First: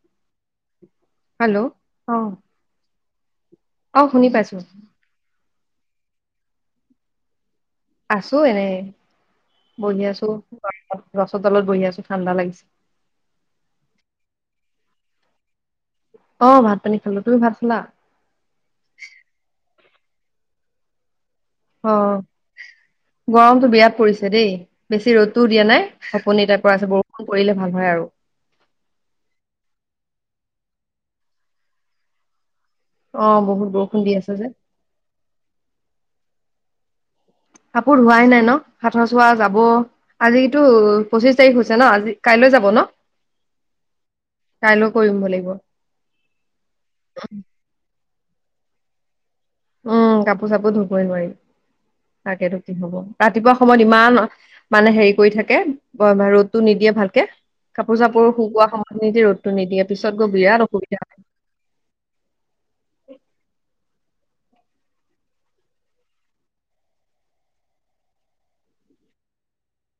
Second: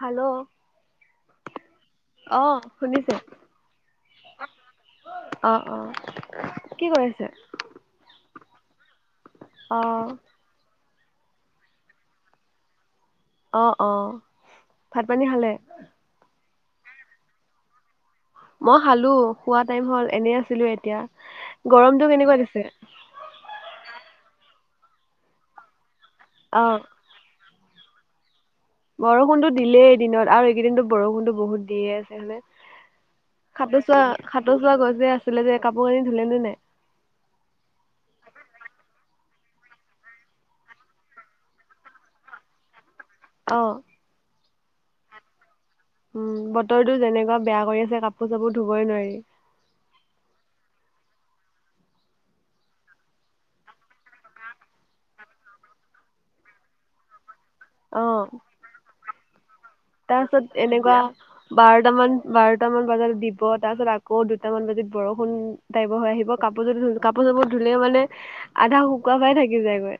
Hello, hello অ অহঁ শুনিছোঁ। অ শুনি পাইছো। অ'অ কি কৰিছে? আছো এনেই অ বহি আছোঁ। গছৰ তলত বহি আছো ঠাণ্ডা লাগিছে। অ, অ 'ভাত পানী খালে? অ ভাঁত পানী খালোঁ তুমি ভাত খালাঁ মই খালো খোৱা টাইম হল এনেই আছিলো এতিয়া গৰমটো কেনেকুৱা দিছে অ' গৰমটো বিৰাট পৰিছে। দেই বেছি ৰ'দটো দিয়া নাই আপুনি অ এতিয়া আছে বৰষুণ পৰিলে ভাল হয় আৰু। বৰষুণতো দিলেই এদিনত। আৰু এইকেইদিনটো বৰষুণটো বহুত দিয়ে আছে হয়নে? অ বহুত সতোৰ বৰষুণ চোৱা দি আছে যে সাতোৰ চোৱা গৈছে আছিলে যে কাপোৰ কানি ধুলে নে নাই। কাপোৰ ধোৱাই নাই ন? হাতৰ চোৱা যাব আজিতো পঁচিশ তাৰিখ হৈছে ন? আজি কাইলৈ যাব নহঁ। অহঁ। কাইলৈও কৰিব লাগিব। উম বতৰটো যেনেকুৱা বেয়া কৰি আছে কাপোৰ চাপোৰ ধুবই নোৱাৰি। উম, কাপোৰ চাপোৰ ধুবই নোৱাৰি। তাকেতো কি হব ৰাতিপুৱা সময়ত ইমান মানে হেৰি কৰি থাকে ৰ'দটো নিদিয়ে। ভালকে কাপোৰ চাপোৰ অ শুকোৱা সময় খিনিতে ৰ'দটো নিদিয়ে পিছত গৈ তাৰপিছত বিৰাট অসুবিধা হয়। দুটামান বজাত দিব তাৰপিছত আকৌ দুটামান বজাত বৰষুণ টাইপৰ হৈ আহিব কাপোৰযোৰ ধ কাপোৰ চাপোৰ ধুলে মানে আধা শুকুৱ খাই থাকি যায়গৈ।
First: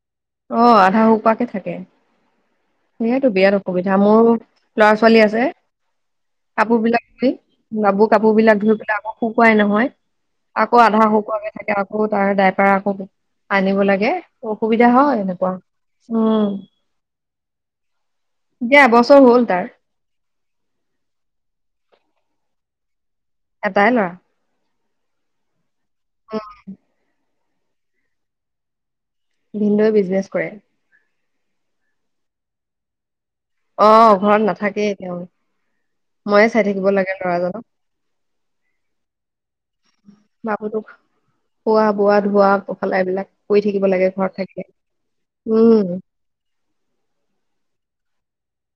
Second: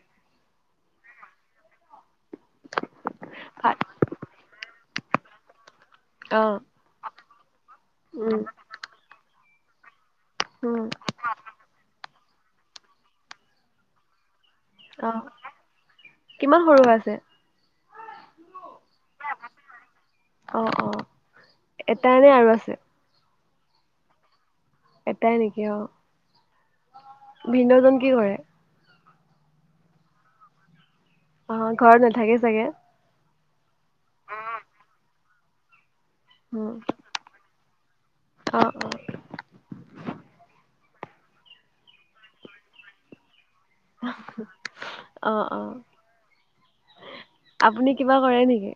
অ' আধা হুকুৱাকে থাকে সেইয়াতো বিৰাট ভাত অসুবিধা মোৰ। লৰা ছোৱালী আছে অ', কাপোৰ বিলাক ধুই লৰাবোৰ কাপোৰ উম, বিলাক ধুই পেলাই আকৌ হুকো শুকুৱাই নহয় আকৌ উম, আধা শুকোঁৱাকে থাকে আকৌ তাৰ দাই পৰা আকৌ আনিব লাগে অহঁ। দেহা হয় অ', এনেকুৱা উম। কিমান সৰু হৈ আছে? এবছৰ হ'ল তাৰ। অ', অ', এটাই নে আৰু আছে। এটাই লৰা। এটাই নেকি? অ। ভিনদেউজন কি কৰে। ভিনদেউ এ বিজনেছ কৰে। অ ঘৰত নাথাকে চাগে। অহঁ ঘৰত নাথাকেই তেওঁ ময়ে চাই উম, থাকিব লাগে লৰাজনক অ', অ', বাবু তোক খোৱা-বোৱা ধোৱা পখলা এই বিলাক। কৰি থাকিব লাগে ঘৰত থাকিলে অ', অ', উম। আপুনি কিবা কৰে নেকি।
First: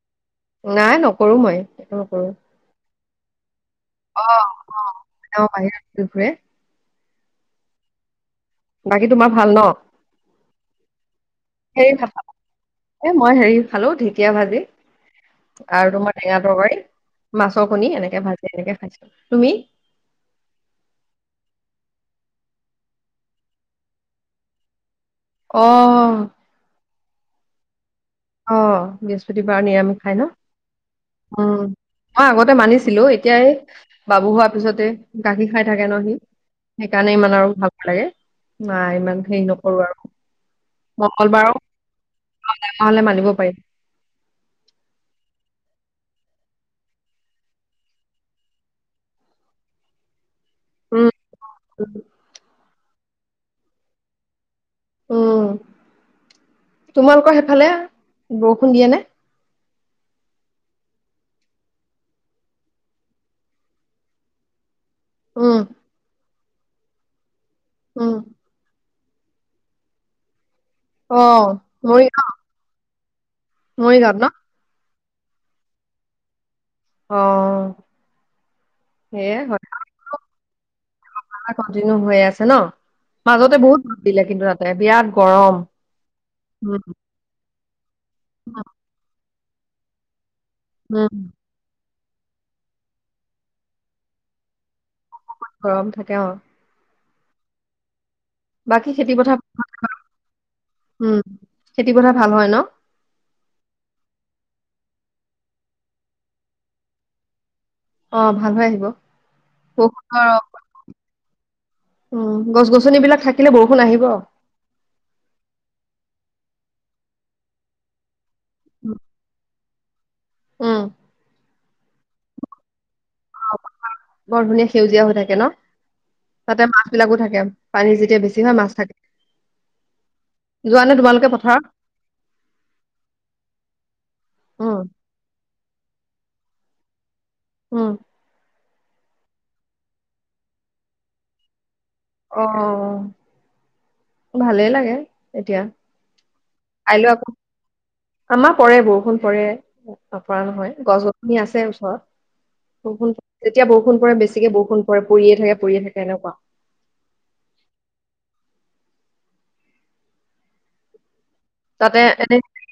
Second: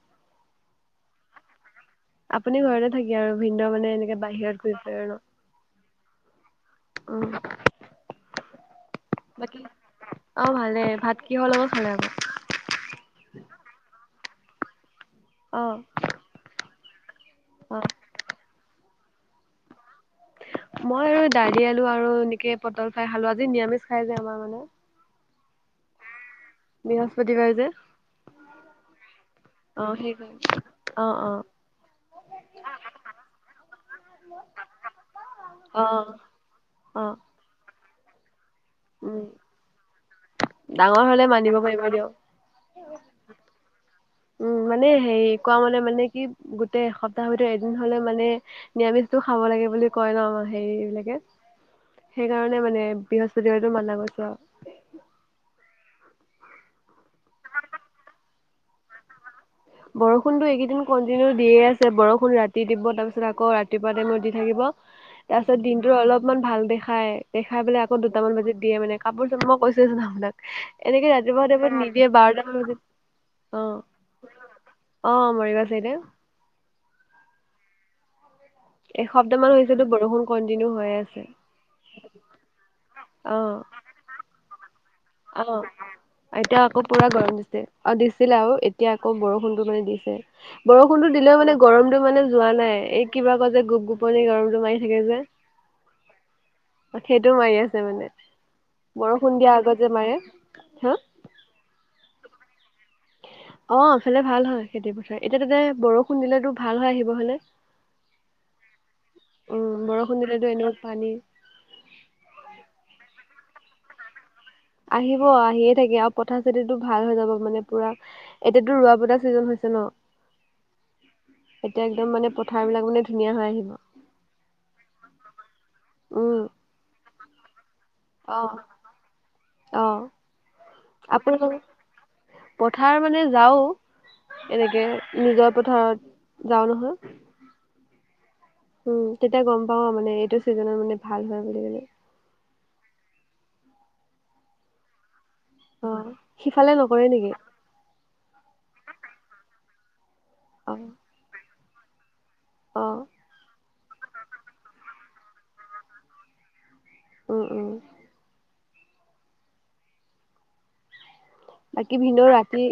নাই নকৰোঁ মই। একো নকৰো আপুনি ঘৰতে থাকে আৰু ভিনদেউ মানে এনেকে বাহিৰত গৈছে আৰু ন। দুখৰে অহঁ বাকী তোমাৰ ভাল ন বাকী অ' ভালে। ভাত কিহৰ লগত খালে আকৌ? এহঁ মই হেৰি খালো ঢেকীয়া ভাজি অ আৰু তোমাৰ টেঙা তৰকাৰী মাছৰ অ কণী এনেকে ভাজি এনেকে খাইছোঁ। তুমি? মই আৰু দালি আলু আৰু এনেকে পটল ফ্ৰাই খালোঁ আজি নিৰামিষ খাই যে আমাৰ মানে আহ। বৃহস্পতি বাৰ যে। অ' বৃহস্পতিবাৰ অ নিৰামিষ খাই ন? সেইকাৰণে অ অ উম। মই আগতে মানিছিলো এতিয়াই বাবু হোৱাৰ পিছতে গাখীৰ খাই অ থাকে ন সি। অ সেইকাৰণে ইমান আৰু ভাল লাগে। নাই ইমান উম হেৰি নকৰো আৰু ডাঙৰ হলে মংগলবাৰ মানিব পাৰিব দিয়ক প [unintelligible] উম মানে হেৰি কোৱা মানে মানে কি গোটেই এসপ্তাহৰ ভিতৰত এদিন হলে মানে নিৰামিষটো খাব লাগে। বুলি কয় নহঁ হেৰি উম। বিলাকে সেইকাৰণে মানে বৃহস্পতিবাৰতো মানা কৈছে আৰু উম, তোমালোকৰ সেইফালে বৰষুণ দিয়ে নে। বৰষুণতো এইকেইদিন কণ্টিনিউ দিয়ে আছে বৰষুণ ৰাতি দিব তাৰপিছত আকৌ ৰাতিপুৱা টাইমত দি থাকিব। তাৰপিছত উম, দিনটো অলপমান ভাল দেখাই দেখাই বোলে আকৌ উম, দুটামান বজাত দিয়ে মানে কাপোৰ-চাপোৰ মই কৈছো ন আপোনাক এনেকে ৰাতিপুৱা অ' তাইমত নিদিয়ে বাৰটামান বজাত। অ মৰিগাওঁ ত ন? অ মৰি গাওঁ ছেইদে। অ। এসপ্তাহ সেয়া মান হয় হৈছেতো বৰষুণ কন্টিনিউ হৈ আছে কন্টিনিউ হৈ আছে নহঁ। অ মাজতে বহুত ভাল দিলে কিন্তু ৰাতি। অ এতিয়া উম, আকৌ পুৰা গৰম দিছে অ দিছিলে আৰু এতিয়া আকৌ বৰষুণ বৰুষুণতো উম, দিলে মানে গৰম মই মানে যোৱা নাই এই কিবা কে যে গোপ গোপনি মাৰি থাকে যে। গৰম থাকে অহঁ সেইটো মাৰি আছে মানে। বাকী খেতি বৰষুণ পথাৰ। দিয়াৰ আগত যে মাৰে হাঁ উম, খেতি পথাৰ ভাল হয় নহঁ। অ' ইফালে ভাল হয় খেতি পথাৰ। এতিয়া তাতে বৰষুণ দিলেতো ভাল হয় আহিব হলে। অহঁ ভাল হৈ আহিব উম বৰষুণ দিলেতো এনেও পানী উম গছ গছনি বিলাক থাকিলে বৰষুণ আহিব আৰু আহিব আহিয়ে থাকে আৰু পথাৰ চথাৰ ভাল হৈ যাব মানে পুৰা। এতিয়াতো ৰোৱা বতা ছিজন হৈছে নহঁ ওহঁ এতিয়া একদম মানে পথাৰ বিলাক মানে ধুনীয়া হৈ আহিব বৰ ধুনীয়া সেউজীয়া হৈ থাকে ন? উম তাতে মাছ বিলাকো থাকে। পানী যেতিয়া বেছি হয় মাছ থাকে। অহঁ। যোৱা নে তোমালোকে পথাৰত। পথাৰ মানে যাওঁ উম, এনেকে নিজৰ পথাৰত যাওঁ নহয়। উম। উম তেতিয়া গম পাও মানে এইটো চিজনত মানে ভাল হয় বুলি ক'লে। অ ভালেই লাগে। এতিয়া অ সিফালে নকৰে কাইলৈ নেকি আকৌ আমাৰ পৰে বৰষুণ পৰে। নপৰা নহয় অ গছ গছনি আছে অ ওচৰত এতিয়া বৰষুণ পৰে বেছিকে বৰষুণ পৰে পৰিয়ে থাকে পৰিয়ে থাকে এনেকুৱা উম উম। বাকী তাতে ভিনদেউ এনে ৰাতি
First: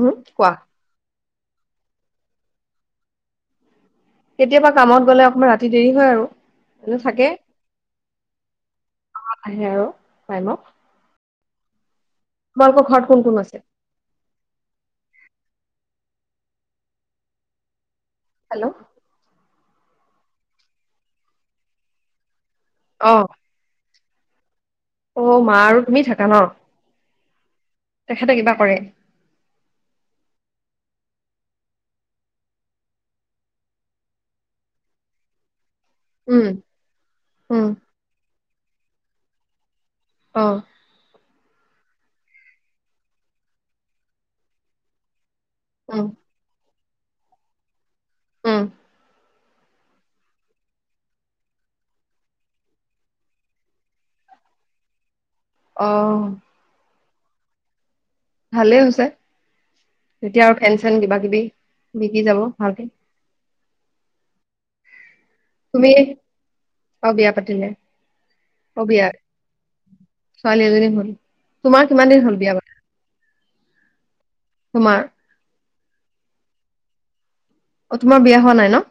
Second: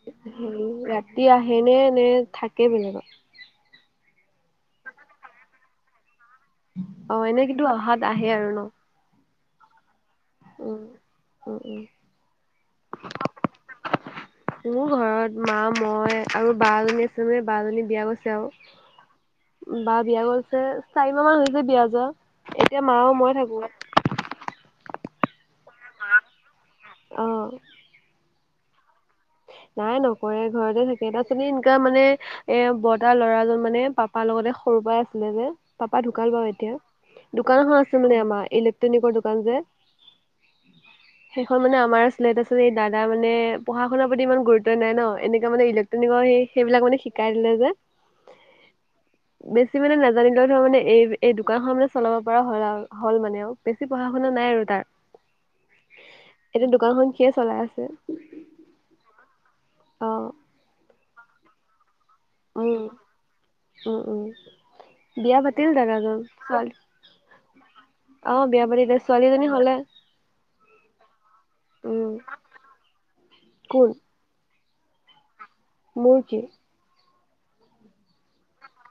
উম, কোৱা, ৰাতি ৰাতি আহেনে নে থাকে বেলেগত। কেতিয়াবা কামত গ'লে অকমান ৰাতি দেৰি হয় আৰু অ এনে কিন্তু অহাত আহে আৰু ন আহে আৰু টাইমত উ উ তোমালোকৰ ঘৰত কোন কোন আছে? মোৰ ঘৰত মা মই আৰু বাএজনী আছে যে বাজনী বিয়া গৈছে আৰু হেল্ল', বাৰ বিয়াও হৈছে। চাৰি মাহমান হৈছে বিয়া যোৱা। এতিয়া মা আৰু অ', মই থাকো। অ' মা আৰু তুমি থাকা ন? অ তেখেতে কিবা কৰে? নাই নকৰে, ঘৰতে থাকে। তাৰ [unintelligible] এনেকা মানে এ বৰ্তা ল'ৰাজন মানে পাপাৰ লগত সৰুৰ পৰাই আছিলে যে পাপা ঢুকাল উম, বাৰু এতিয়া। উম, দোকানখন আছে মানে আমাৰ ইলেক্ট্ৰনিকৰ দোকান যে অ'। সেইখন মানে আমাৰ আছিলে, তাৰপিছত এই দাদাৰ মানে পঢ়া-শুনাৰ প্ৰতি ইমান গুৰুত্ব নাই ন! এনে মানে উম, ইলেক্ট্ৰনিকৰ সেইবিলাক মানে শিকাই দিলে যে উম। বেছি মানে নাজানিলেও ধৰ মানে, এই-এই দোকানখন মানে চলাব পৰা হ'ল আৰু। হ'ল মানে আৰু। বেছি পঢ়া শুনা নাই আৰু তাৰ। অ'। এতিয়া দোকানখন সিয়ে চলাই আছে। ভালেই হৈছে। অ তেতিয়া আৰু ফেন-চেন কিবাকিবি বিকি যাব উম ভালকে উম উম। বিয়া পাতিল তুমি দাদাজন হয়। অ বিয়া পাতিলে অ' বিয়া বুলি, ছোৱালীজনী হ'লে ছোৱালী এজনী হ'ল, তোমাৰ উম কিমান দিন হ'ল বিয়া পতা? কোন? তোমাৰ? মোৰ কি? অ' তোমাৰ বিয়া হোৱা নাই ন?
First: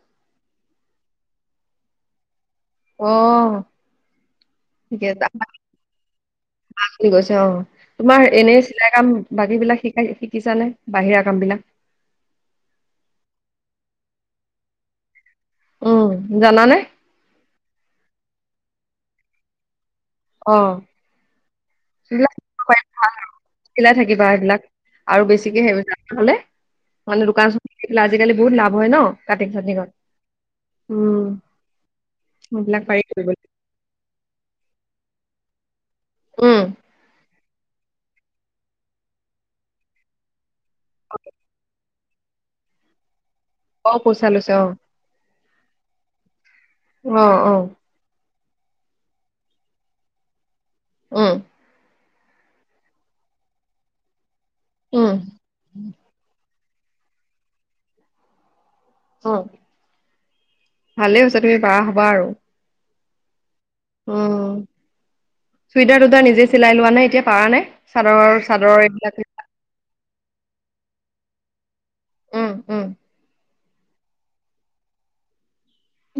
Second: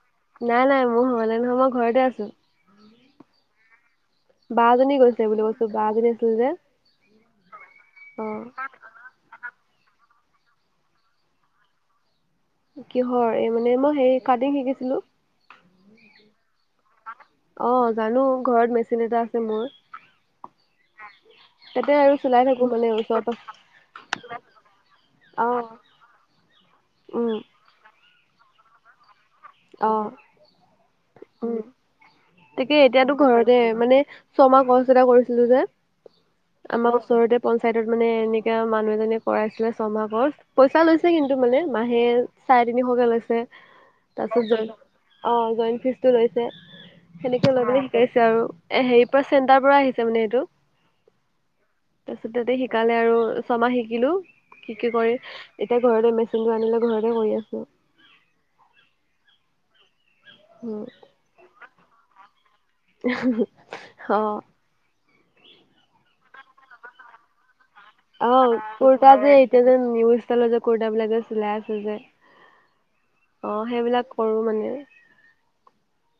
নাই নাই। মোৰ হ'লে নহয় মই ঘৰতে আছো। অ'। বাজনী ঠিকে গৈছে আছে বুলি আমাৰ কৈছো, বাজনী আছিল যে, জনী গৈছে অ' অ তোমাৰ এনে চিলাই কাম বাকীবিলাক শিকাই শিকিছা নে? বাহিৰা কামবিলাক কিহৰ? এই মানে মই হেৰি কাটিং শিকিছিলো। উম। জানানে? অ' জানো। ঘৰত মেচিন এটা আছে মোৰ। অ'। তাতে আৰু এইবিলাক চলাই থাকো মানে এই ওচৰতো চিলাই থাকিবা এইবিলাক। আৰু বেছিকে [unintelligible] হ'লে মানে উম দোকান [unintelligible] আজিকালি বহুত লাভ হয় ন? কাটিং চাটিংত। অ উম তাকে সেইবিলাক পাৰি এতিয়াতো কৰিবলৈ ঘৰতে। মানে ছমাহ কোৰ্চ এটা কৰিছিলোঁ। ছিলো যে, উম আমাৰ ওচৰতে পঞ্চায়তত মানে এনেকা মানুহ এজনে কৰাইছিলে ছমাহ কৰ্চ। পইচা লৈছে কিন্তু মানে, মাহে চাৰে-তিনিশকে লৈছে। অ পইচা তাৰপিছত লৈছে জইন, অ অ' জইন ফিছ তো লৈছে। অ অ সেনেকে লৈ পিনে শিকাইছে আৰু। এ হেৰি পৰা চেণ্টাৰ পৰা আহিছে মানে সেইটো অ' তাৰপিছত তাতে শিকালে আৰু। ছমাহ শিকিলো, শিকি উম, কৰি এতিয়া ঘৰতে মেচিনটো আনি লৈ ঘৰতে কৰি আছোঁ। অ', ভালেই হৈছে তুমি পাৰা হ'বা আৰু! [unintelligible] অ' উম চুইটাৰ-টুইটাৰ নিজে চিলাই লোৱা নে এতিয়া? পাৰা নে? চাদৰৰ অ' চাদৰৰ কুৰ্তা এইবিলাক যে এতিয়া যে নিউ ষ্টাইলৰ যে কুৰ্তাবিলাক যে চিলাই আছে যে। উম, উম, অ' সেইবিলাক কৰোঁ মানে!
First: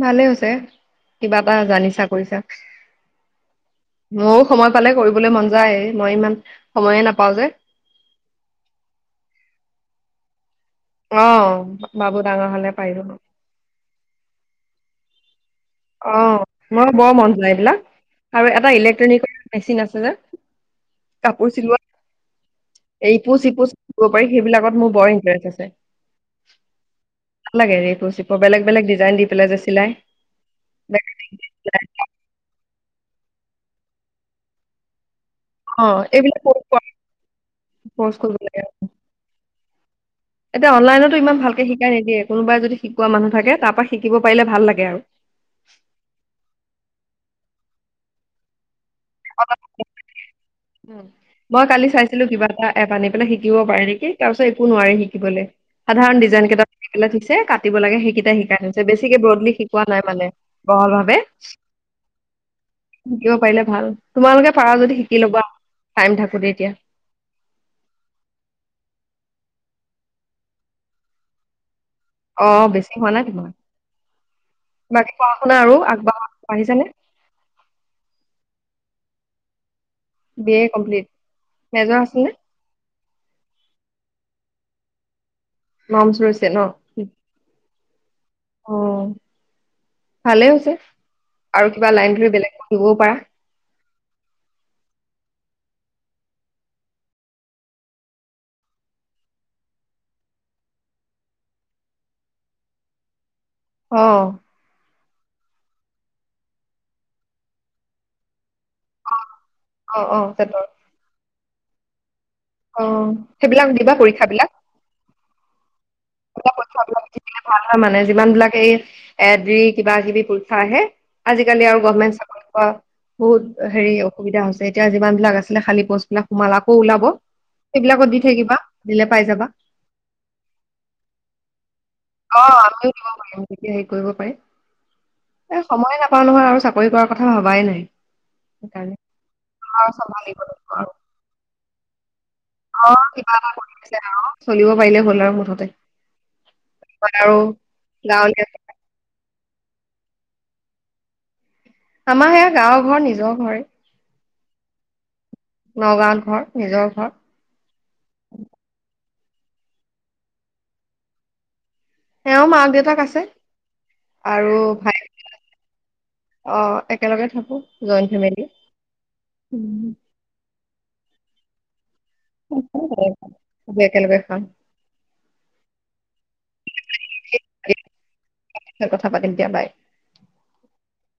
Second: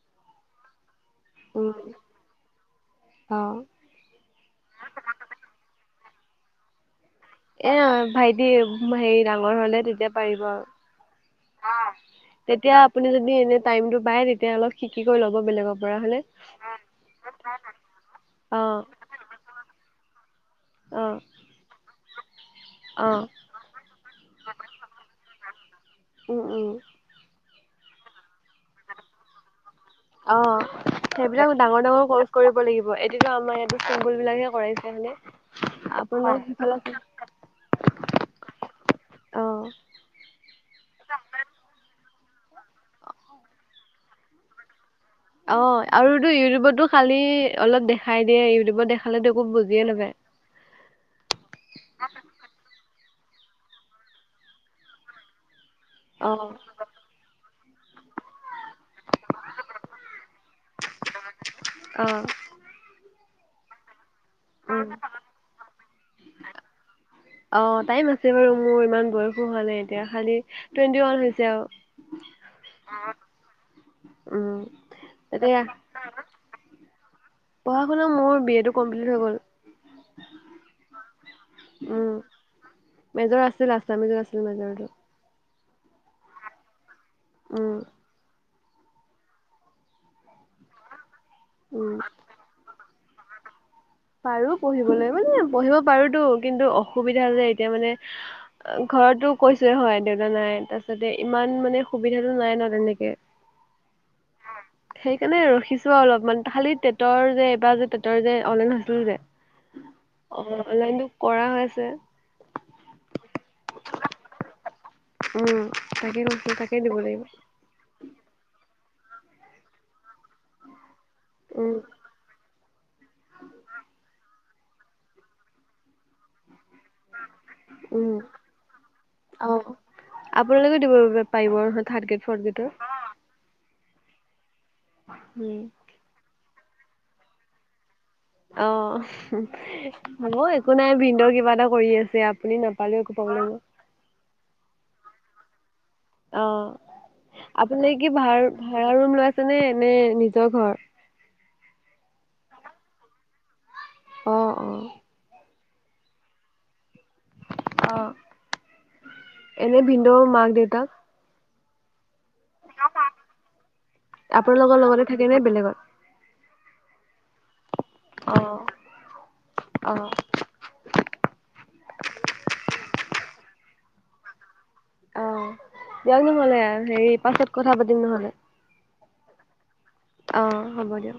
ভালে হৈছে। কিবা এটা উম, জানিছা কৰিছা অ'। ময়ো সময় পালে কৰিবলৈ মন যায়। মই ইমান সময়ে নাপ। এ ভাইটি হেৰি ডাঙৰ হলে তেতিয়া পাৰিব অ', আৰু বাবু ডাঙৰ হ'লে তেতিয়া পাৰিব। আপুনি যদি এনে টাইমটো পায় তেতিয়া অলপ শ কৰি ল অ মই বৰ মন যায় এইবিলাক আৰু এটা অ', ইলেক্ট্ৰনিকৰ মেচিন আছে যে অ', কাপোৰ চিলোৱা এ অ', ইপুচ হিপুচ পাৰি সেইবিলাকত মোৰ বৰ ইণ্টাৰেষ্ট আছে। উম উম ভাল লাগে ৰিপু চিপু বেলেগ বেলে ডিজাইন দি পেলাই যে চিলাই। অ সেইবিলাক ডাঙৰ ডাঙৰ কচ কৰিব। লাগিব, এতিয়া টো আমাৰ ইয়াতো চিম্পল বিলাকহে কৰাইছে হয় নে? অ', আপোনাৰ এইবিলাক ক'ৰ্চ সফাল কৰা- ক'ৰ্চ কৰিব লাগে অ। এতিয়া অনলাইনতো ইমান ভালকে শিকাই নিদিয়ে কোনোবাই যদি শিকোৱা মানুহ থাকে তাৰপ পৰা শিকিব পাৰিলে ভাল লাগে আৰু অ', আৰুতো ইউটিউবতো খালি অলপ দেখাই দিয়ে ইউটিউবত দেখালে একো বুজিয়ে নাপায়। উ মই কালি চাইছিলো কিবা এটা এপ আনি পেলাই শিকিব পাৰি নেকি তাৰ পিছত একো নোৱাৰি শিকিবলৈ সাধাৰণ ডিজাইন অ', কেইটা লাইঠ দিছে কাটিব লাগে সেইকেইটা শিকাই বেছিকে ব্ৰডলি শিকোৱা নাই মানে বহল ভাৱে অ', শিকিব পাৰিলে ভাল তোমালোকে পাৰা যদি শিকি লবা টাইম থাকোতে এতিয়া। অ টাইম আছে বাৰু মোৰ ইমান বয়সো হোৱা নাই এতিয়া খালি টুৱেণ্টি ওৱান হৈছে আৰু অ বেছি হোৱা নাই তোমাৰ উম, বাকী পঢ়া শুনা এতিয়া আৰু আগবাঢ়িছেনে পঢ়া শুনা মোৰ বি এটো কম্পলিত হৈ গল B A complete major um, আছে নে? মেজৰ আছিল আসামিজ আছিল মেজৰটো মামচ ৰৈছে ন ওম অ ভালেই হৈছে আৰু কিবা উম, লাইন ধৰি বেলেগ পঢ়িবও পাৰা। পাৰো পঢ়িবলৈ মানে পঢ়িব পাৰোতো কিন্তু অসুবিধা যে এতিয়া মানে ঘৰতো কৈছোৱয়ে হয় দেউতা নাই তাৰছতে ইমান মানে সুবিধাটো নাই ন তেনেকে আহ। সেইকাৰণে ৰখিছো আৰু অলপমান খালি তেটটৰ যে এইবাৰ যে তেতৰ যে অন লাইন অ অনলাইনটো কৰা হৈ আছে। অ সেইবিলাক দিবা পৰীক্ষাবলাক উম। তাকে কৈছো পৰা তাকে পক্ষ দিব লাগিব বিলাক ভাল হয় মানে যিমান বিলাক এই এ দি কিবা কিবি চে আজিকালি উম আৰু গমেন্ট চৰি বহুত হেৰি অসুবিধা হৈছে। এতিয়া যিমান বিলাক আছিলে খাল পষ্টবাক সোমালক। কৌ ওলাব সেইবিলাকত উম দি থাকিবা দিলে পাই যাবা। পাৰ অ আমিও দিব পাৰিমতিয়া হেৰি কৰিব পাৰিম উম এ সময়ে নাপাওঁ নহয় আৰু- চাকৰি কৰাৰ কথা ভবাই নাই। অ সেইকাৰণে আৰু চম্ভালিব হব লাগিব একো নাই আৰু ভিন্দ কিবা এটা কৰি আছে আ- অ' কিবা এটা কৰি আছে অ' চলিব পাৰিলে হ'ল আৰু মুঠতে। অহ, আৰু আপুনি কি ভা় গাঁৱলীয়া -ভাড়া ৰুম লৈছে? [unintelligible] তেনে নে নিজৰ ঘৰ? আমাৰ সেয়া গাঁৱৰ ঘৰ নিজৰ ঘৰে। আহ অ নগাঁৱত ঘৰ নিজৰ ঘৰ। অহ, এনে ভিন্দও মাক -দেউতাক সেয়াও মাক -দেউতাক আছে আৰু আপোনালোকৰ ভাই লগতে থাকে নে বেলেগত অ একেলগে থাকো জইণ্ট অ ফেমিলি- অ [unintelligible] অ'! দিয়ক নহ'লে, হেৰি পাছত কথা পাতিম নহ'লে। কথা পাতিম দিয়া বাই অ'! হ'ব দিয়ক।